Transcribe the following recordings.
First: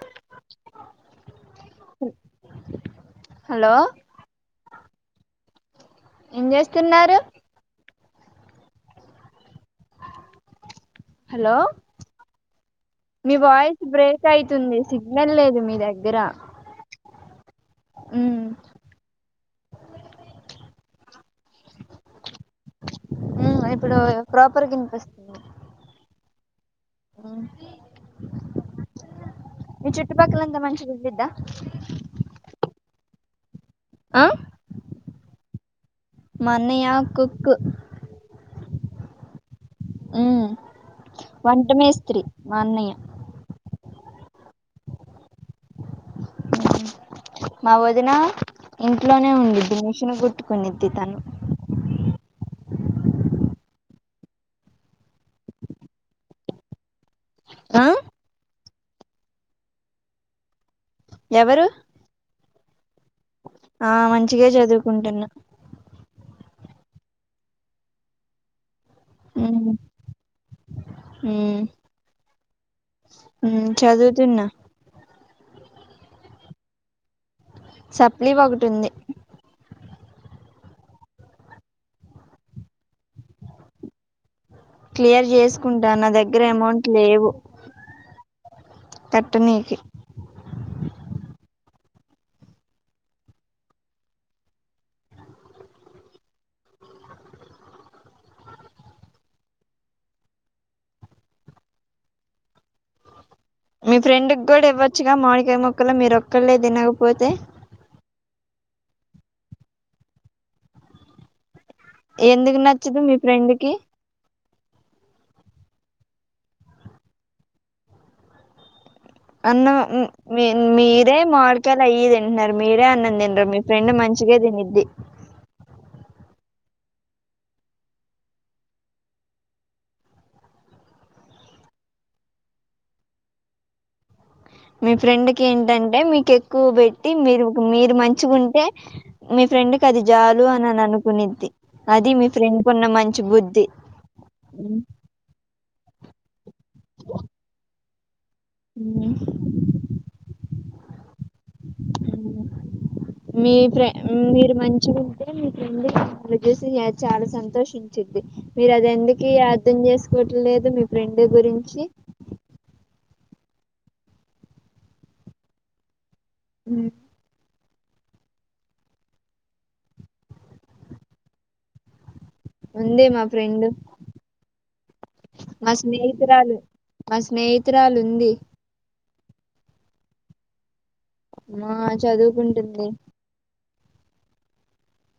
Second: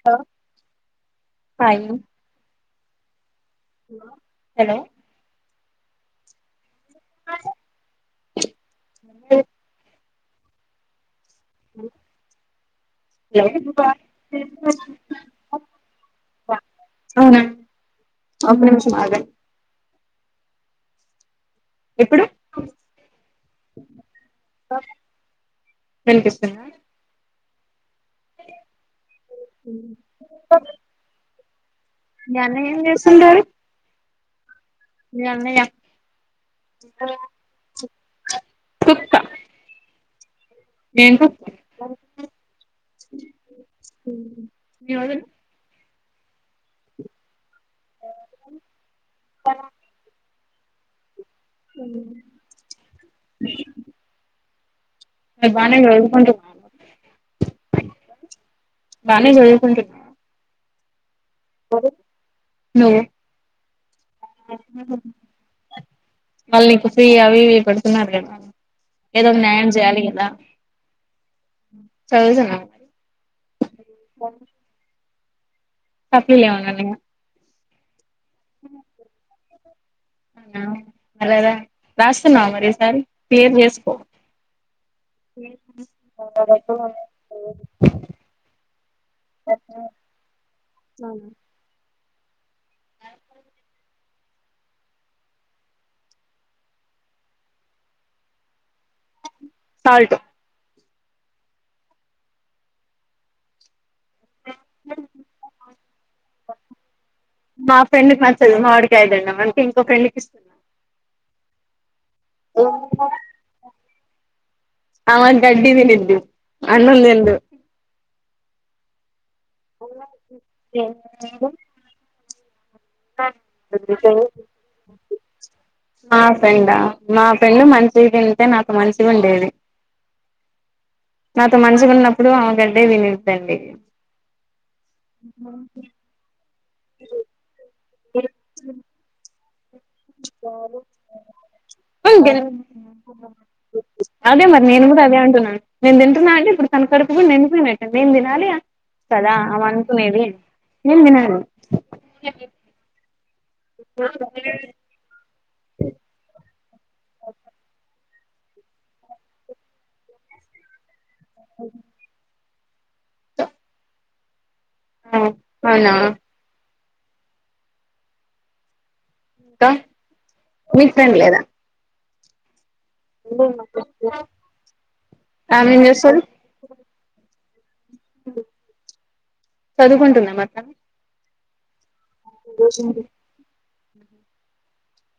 హాలూ fine hello hello ఏం చేస్తున్నారు అ హలో మీ వాయిస్ బ్రేక్ అయితుంది సిగ్నల్ లేదు మీ దగ్గర అవున ఉమ్ నా అధేయ్ ఇప్పుడు ఉమ్ ఇప్పుడు ప్రాపర్ కినిపిస్తుంది వినిపిస్తుందా మీ చుట్టుపక్కలంతా మంచిషళ్ళద్దా మీ అన్నా ఎమ్ చెస్టుంటారు ఆ మీ అన్నయ్య మాన్నయా కుక్ కూక్ ఉమ్ వంటమే స్స్తత్రీ మాన్నయ్య ఈ రోజులు మా వదిన ఇంట్లోనే ఉండిద్ది మిషను కుట్టుకునిద్ది తను అ మీకు భనే జరుగుతుంధి ఆ భనే జరుగుతుంధి ఎవరు నో ఆ మంచిగా చదువుకుంటున్నా వాళ్ళు నీకు ఫ్రీ అవి ఇవి పెడుతున్నారు కదా ఏదో ఒక న్యాయం చేయాలి కదా ఉ చదువుతున్నావా ఉమ్ చదువుతున్నా సప్లిలీమన్నా ఉన్నాయ సప్లీ ఒకటి ఉంది అలదా రాస్తున్నావు మరి సారి క్లియర్ చేసుకో క్లియర్ చేసుకుంటా నా దగ్గర అమౌంట్ లేవు [unintelligible] కట్టనీకి అ సల్ మీ ఫ్రెండ్ కూడా ఇవ్వచ్చుగా మాడికయ ముక్కలో మీరు ఒక్కళ్లే తినకపోతే మా ఫ్రెండ్కి మా చల్ మాడికి అదన్న మనకి ఇంకో ఫ్రెండ్కి ఇస్తున్నా ఎందుకు నచ్చదు మీ ఫ్రెండ్కిి ఆ గడ్డి దనిద్ది అన్నంతిందు అన్నం మీరే మామిడికాయలు అయ్యియిదింటున్నారు మీరే అన్నం తినరు మీ ఫ్రెండ్ మంచిగే తినిద్ది మా ఫెండా మా ఫ్రెండు మంచిగ తింటే నాకు మంచిగా ఉండేది నాతో మంచిగా ఉన్నప్పుడు ఆమెగడ్డే తినిద్దండి మీ ఫ్రెండ్ కి ఏంటంటే మీకు ఎక్కువ పెట్టి మీరు మీరు మంచుగుంటే మీ ఫ్రెండ్ క అది చాలు అని అని అనుకునిద్ది అది మీ ఫ్రెండ్ కున్న మంచి బుద్ధి అదే మరి నేను కూడా అదే అంటున్నాను నేను తింటున్నా అంటే ఇప్పుడు తన కడుపు కూడా నిండిపోయినట్టె నేను తినాలి కదా ఉమ్ అవ అనుకునేది నేన్ తినేది మీ ఫ్రె మీరు మంచిగా ఉంటే మీకు చేసి చాలా సంతోషించ చ్చిద్ది మీర అది ఎందుకి అర్థం చేసుకోవట్లేదు మీ ఫ్రెండ్ గురించి ఆ అవునా అ కా మీకు ఫ్రెండ్ లేదా ఉంది మా ఫ్రెండ్ ఆమె మా ఏం చేస్తది స్నేహితురాలు మా స్నేహితురాలుంది చదువుకుంటుందమాట ఆ చదువుకుంటుంది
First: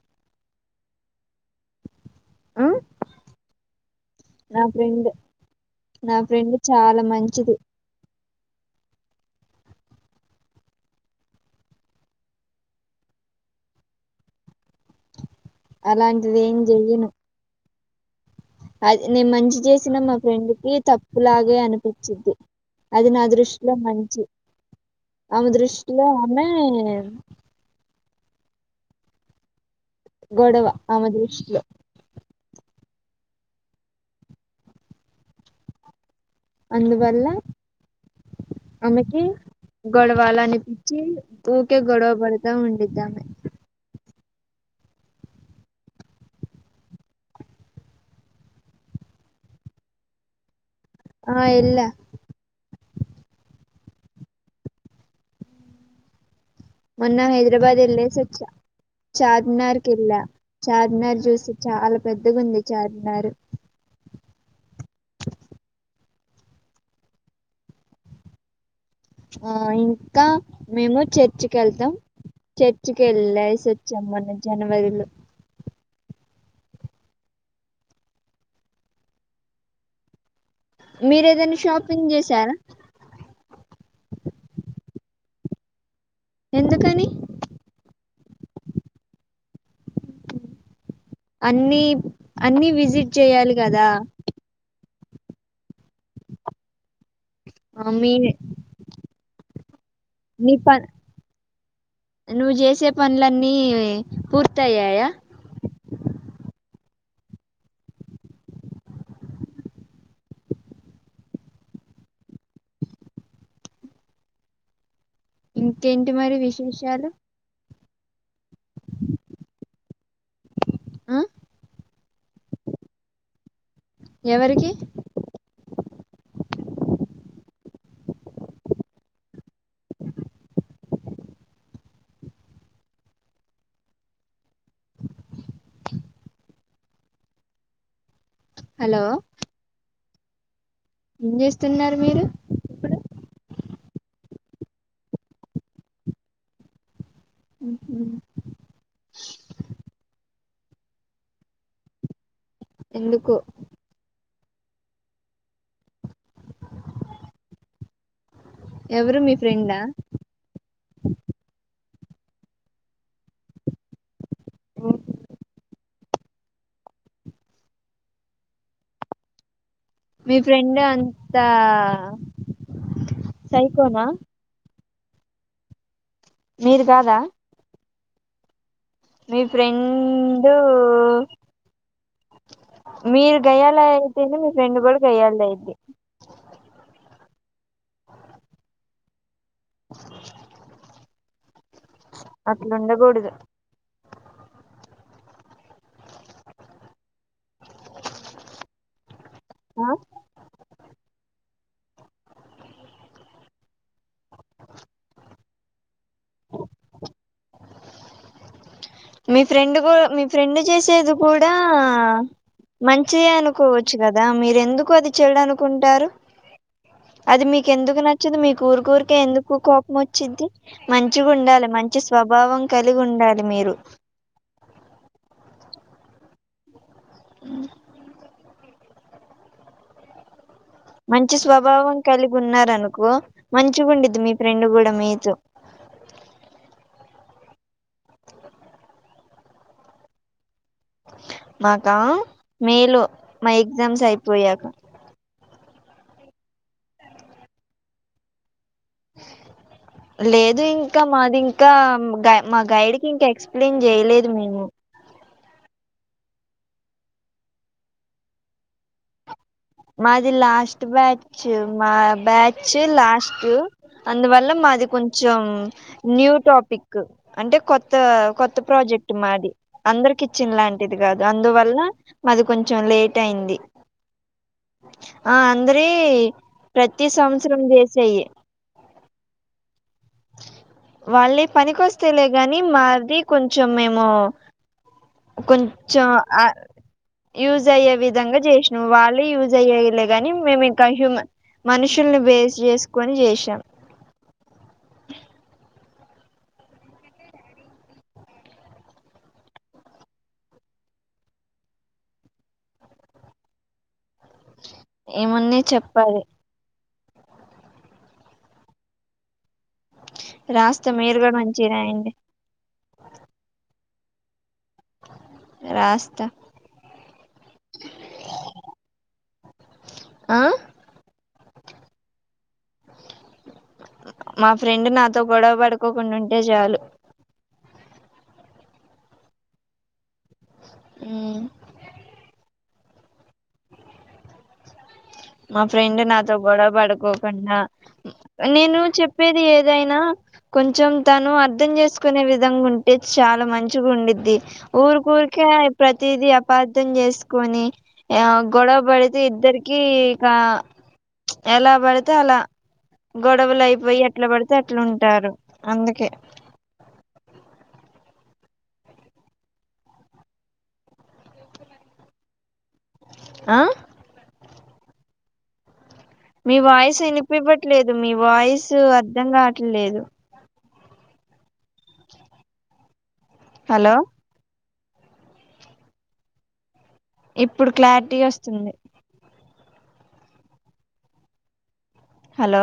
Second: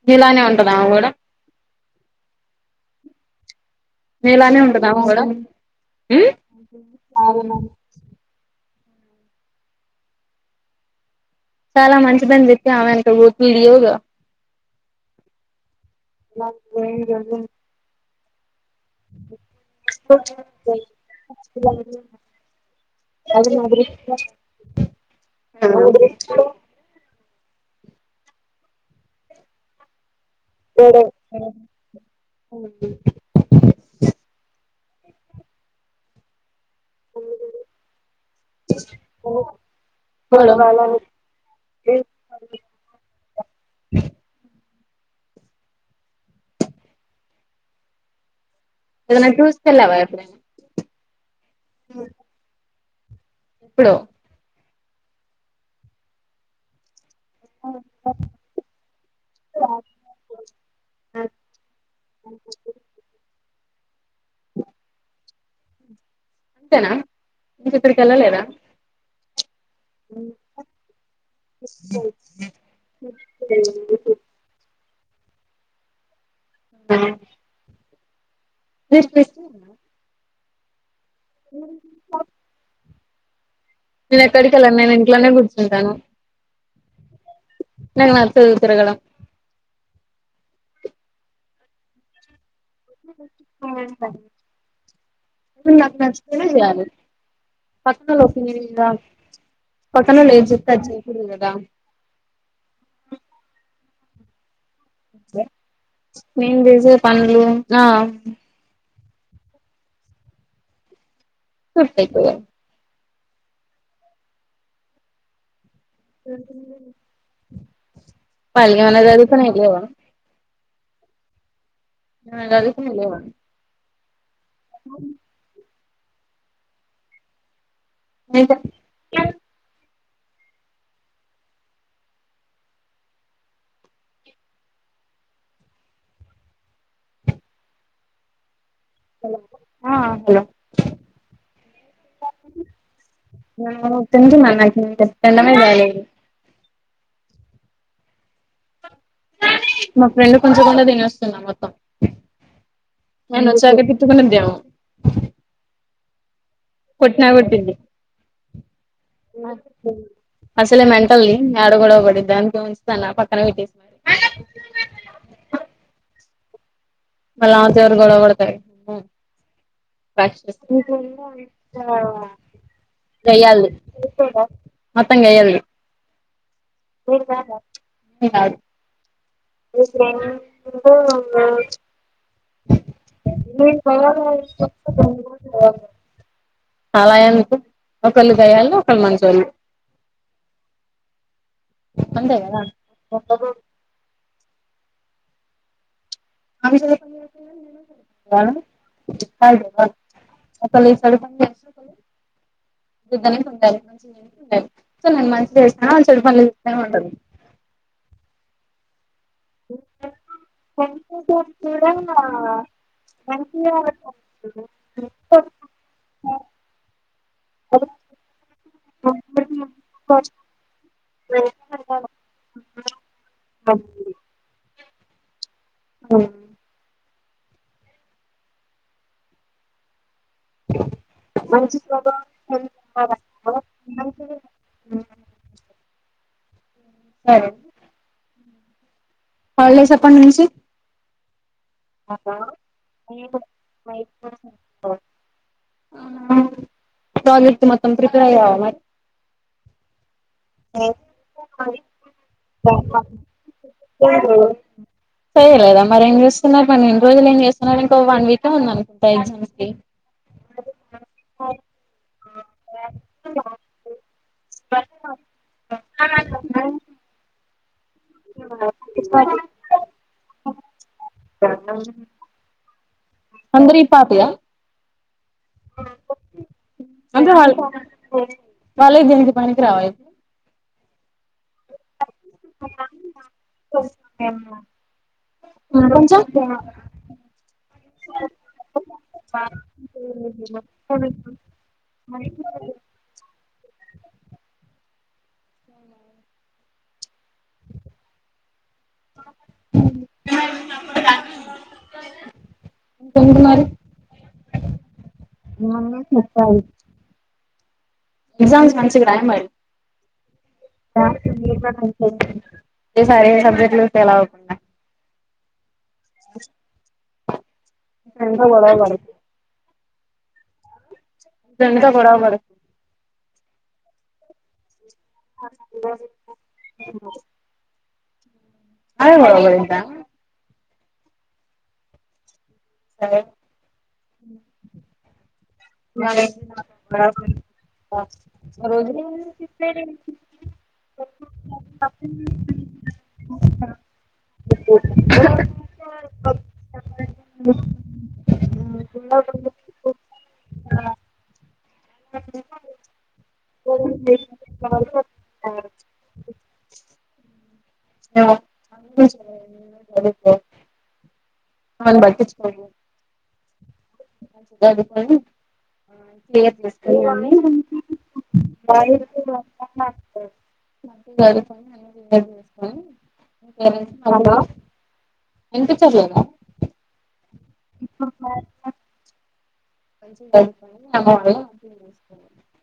నిలానే ఉంటదా ఆమెగూడ ఆ నా ఉమ్ ఫ్రెండ్ నా ఫ్రెండ్ చాలా మంచిది అవును చాలా మంచిదని చెప్పా ఆమెనుక [unintelligible] యోగా అలాంటిది ఏం చెయ్యను [unintelligible] అది నేను మంచి చేసిన మా ఫ్రెండ్కిి తప్పు లాగే అనిపిచ్చిద్ది అది నా దృష్టిలో మంచి ఆమె దృష్టిలో ఆమె గొడవ ఆమె దృష్టి లో అవు అందువల్ల ఆమెకి పోవడం గొడవాలనిపించి ఊకే గొడవ పడతా ఉండిద్దామే అ ఎమన్నా చూస్తున్నావా ఎప్పుడైనా ఆ ఎల్ల ఎప్పుడుో మొన్న హైదరాబాద్ ఎల్లేసి అచ్చ చార్మినార్ కెల్లా చార్మినార్ చూసి చాలా పెద్దగాంది చార్మినారు అంతేనా ఇంకా ఎక్కడికి వెళ్ళాలదా ఆ ఇంకా మేము చర్చికి వెళ్తాం చర్చ్కి ఎళ్ళసొచ్చం మొన్న జనవరిలో అ మీరు క్రిస్టియన్ ఆ మీరు ఏదైనా షాపింగ్ చేశారా ఇంట్లనే కూర్చుంటన్నా. ఎందుకని నాకు నచ్చదు తిరగడం. అన్ని అన్ని విజిట్ చేయాలి కదా. హ్మ్ నాకు నచ్చుతనే చేయాలి ఆ, మీ పక్కనోల్ల ఓపినియన్ మీద పక్కనోళ్ళు ఏది నీ చెప్తే ప అది చేయకూడదు కదా నువ్వు చేసే పనులన్నీ పూర్తి అయ్యాయా. నేను చేసే పనులు ఆ పూర్తయిపోయాయి. ఇంకేంటి మరి విశేషాలు? పళ్గగములా జరుగుతన్నయి లేవా. ఆ నాయి చదువుకున్నయి లేవా. ఎవరి అవును మీ [inaudible] హలో ఆ హలో ఏం చేస్తున్నరు మీరు ఇప్పుడు. ఆ తింటున్నా నేను ఇంకా తినడమే కాలేదు. ఉహు. మా ఫ్రెండ్ కు ఉంచకుండా తినేస్తున్నా మొత్తం. ఎందుకు నేను వచ్చకా తిట్టుకునిద్దేమో. కొట్టినా కొట్టిద్ది. ఎవరు మీ ఫ్రెండా? అసలే మెంటల్ది యాడ గొడవబడిద్దా అని ఇగా ఉంచుతనా పక్కన పెట్టేసి మళ్ళా ఆమోతో ఎవరు గొడవపడతరు హ్ మీ ఫ్రెండ్ రాక్షసి అంత గయ్యాల్ది. సైకోనా మొత్తం గయ్యాల్ మీరు కాదా మేము కాదు. మీ మీఫ్రెండ్ ఫ్రెండు [inaudible] మీరు మీ [inaudible] గయ్యాళి అయితేనే మీ ఫ్రెండ్ కూడా గయ్యాళి అయిద్ది అలా ఎందుకు ఒకొళ్ళు గయ్యాలు, ఒకళ్ళు మంచోళ్ళు. అంతే కదా అట్లుండకూడదు. ఒకళ్ళు ఆ [inaudible] ఆ అసలు [inaudible] బుద్ధనేది ఉండాలి కొంచెం అన్నా ఉండాలి. సో నేను మంచిగ చేస్తాన వాళ్ళు చెడు పనులు చేస్తనే ఉంటరు. మీ ఫ్రెండ్ కూడా మీ ఫ్రెండ్ చేసేది కూడా మంచిదే అనుకోవచ్చు కదా మీరు ఎందుకు అది చెడు అనుకుంటారు. అది మీకెందుకు నచ్చదు మీకు ఊరి ఊరికే ఎందుకు కోపం వచ్చిద్ది మంచిగా ఉండాలె మంచి స్వ భావం కలిగి ఉండాలి మీరు. ఆవునా [inaudible] మంచి స్వభావం కలిగి ఉన్నారు అనుకో మంచిగుండిద్ది మీ ఫ్రెండ్ కూడా మీతో. సరేండి. హాలిడేస్ ఎప్పటినుంచి. మాకా మేలో మా ఎగ్జామ్స్ అయిపోయాక. ఆహా ప్రాజెక్ట్ మొత్తం ప్రిపేర్ అయ్యావా మరి అది ఇంకా మాది ఇంకా గై మా గైడ్ కి ఇంకా ఎక్స్ప్లెయిన్ చేయలేదు మేము. చేయలేదా మరేం చేస్తున్నారు. మరి ఇన్ని రోజులు ఏం చేస్తున్నారు. ఇంకో వన్ వీకే ఉంది అనుకుంటా ఎగ్జామ్. మాది లాస్ట్ బ్యాచ్ మా బ్యాచ్ లాస్టు అందువల్ల మాది కొంచెం న్యూ టాపిక్ అంటే కొత్ కొ కొత్త ప్రాజెక్ట్ మాది అందరికి ఇచ్చిన్ లాంట్ ది కాదు అందువల్ల మాది కొంచెం లేట్ అయింది. అందరు ఈ పాపయా ఆ అందరివి ప్రతి సంవత్సరం చేసేయి వాళ్ళే పిలిచి పనికి రా వాళ్ళివి పనికొస్తేయ్లే గాని మాది కొంచెం మేము కొంచెం ఆ యూజ్ అయ్యే విధంగా చేసినవ్ వాళ్ళే యూజ్ అయ్యేలే గాని మేము ఇంకా హ్యూమ మనుషుల్ని బేస్ చేసుకొని చేశాం ఇంకేంటి మరి ఏమన్నా మొన్న చెప్పాలి చెప్పాడు ఎగ్జామ్స్ రాసిండ్రా మరి. రాస్తా మీరు కూడా మంచిగా రాయండి [unintelligible] ఏ సారు ఏ సబ్జెక్ట్లు తెలవకుండా రాస్త ఎంతో గొడవ పడి ఆ ఎంతో గొడవ పడి మా ఫ్రెండ్ నాతో గొడవ పడుకోకుండా ఉంటే చాలు అదే గదా ఇంక ఉమ్ సరే మా ఫ్రెండ్ నాతో గొడవపడుకోకున్నా ఆ నేను రోజు చెప్పేది ఏదైనా కొంచెం తను అర్ధం చేసుకునే విధంగా ఉంట్ టే చాలా మంచిగా ఉండిద్ది ఊరికి ఊరికే ప్రతీది అపార్ధం చేసు సుకొని ఆ గొడవ పడితే ఇద్దరికి ఇకా ఎలా పడితే అలా గొడవలు అయిపోయి ఎట్లా పడితే అట్లా ఉంటారు అందుకే [unintelligible] చదువుకొ వాళ్లను బట్టిచ్చుకోకు. ఆ జదువుకోని పేర్ మీ వాయిస్ తెస్తావని [unintelligible] వినిపివ్వట్లేదు మీ వాయిస్ అర్ధం మంచిగ కావట్లేదు చదువుకొని మంచిగ జాబ్ చేస్కొని హలో [unintelligible] వినిపిచ్చట్లేదా? ఇప్పుడు క్లారిటీగా వస్తుంది. మంచిగ చదువుకొని మీ అమ్మ వాళ్ళని మంచిగ చూస్ హలో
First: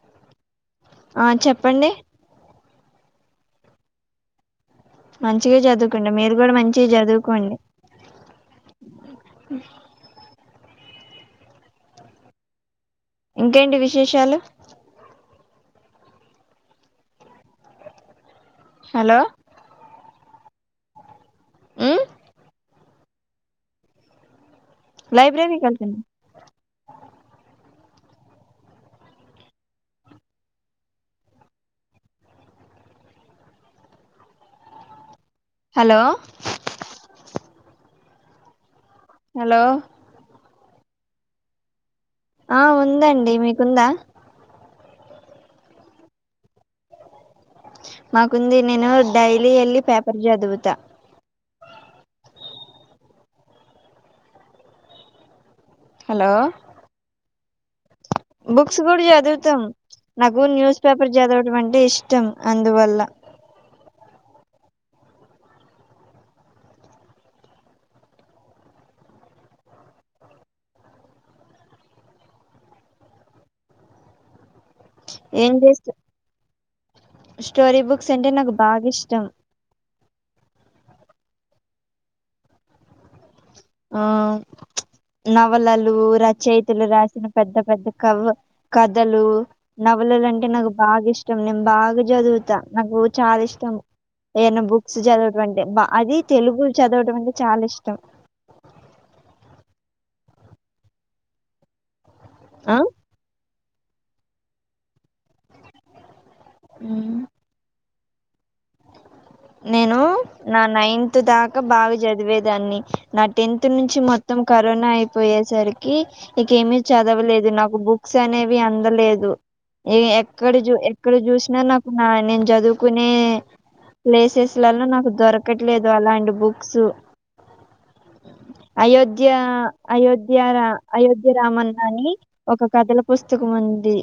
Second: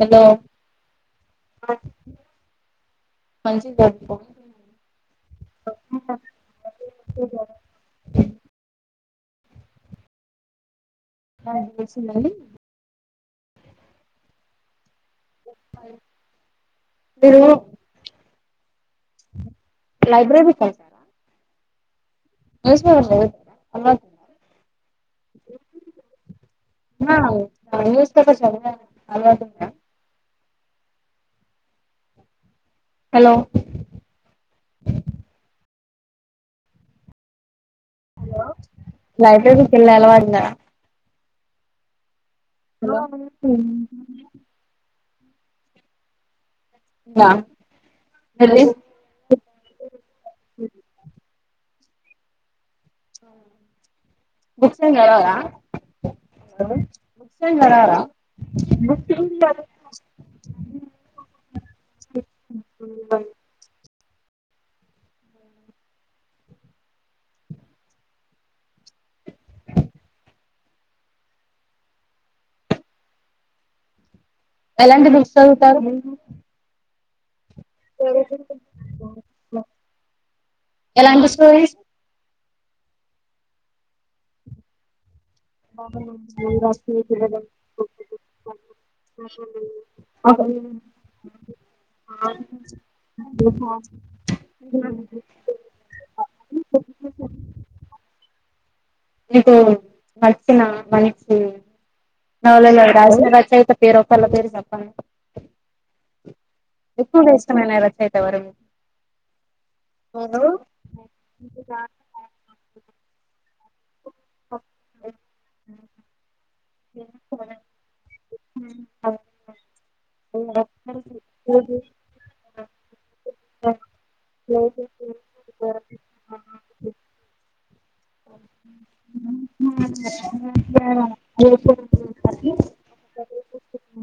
హలో ఆ చెప్పండి మంచి చదువుకొ మంచిగా చదువుకోండి మీరు కూడా మంచి చదువుకోండి. చదువుకొని ఉ ఆ వినిపిచ్చిందా అండి. ఇంకేంటి విశేషాలు? [unintelligible] హలో లైబ్రరీ కెళ్తార? మ్ న్యూస్ పేపర్లు చదువుతార అలవాట్లేద? లైబ్రరీ కి ఏళ్తునా న్యూస్ పేపర్ చదివే అలవాటు ఉందా hello hello hello library కి వెళ్లే అలవాటు ఉందా? ఆ ఉందండి మీకుందా [unintelligible] మాకుంది మరి నేను డైలీ వెళ్ళి పేపర్ చదువుతా బుక్స్ ఎం చదవరా హలో బుక్స్ ఎం చదవరా? బుక్స్ కూడా చదువుతాం నాకు న్యూస్ పేపర్ చదవడం అంటే ఇష్టం అందువల్ల ఎలాంటి బుక్స్ ఏం చదువుతారు చేస్త స్టోరీ బుక్స్ అంటే నాకు బాగ్ ఇష్టం ఎలాంటి స్టోరీస్ ఆ నవలలు రచయితలు రాసిన పెద్ద పెద్ద కవ కథలు నవలలు అంటే నాకు బాగ్ ఇష్టం నేను బాగా చదువుతా నాకు చాలా ఇష్టం ఎ అయ్ నా బుక్స్ చదవడం అంటే అది తెలుగు చదవడం అంటే చాలా ఇష్టం నీకు నచ్చిన మంచి ఆ నవలలు రాసే రచయిత పేరుొక్కళ్ళ పేరు చెప్పండి ఇపుడు ఇష్టమైన రచయిత ఎవరు నేను నా నైన్త్ దాకా బాగా చదివేదాన్ని నా టెన్త్ నుంచి మొత్తం కరోనా అయిపోయేసరికి ఇకేమిీ చదవలేదు నాకు బుక్స్ అనేవి అందలేదు ఏ ఎక్కడ చూ ఎక్కడ చూసినా నాకు నా నేను చదువుకునే ప్లేసెస్లలో నాకు దొరకట్లేదు అలాంటి బుక్స్ అ అయోధ్య అయోధ్య రామ్ అయోధ్య రామన్న అని ఒక కథల పుస్తకం ఉంది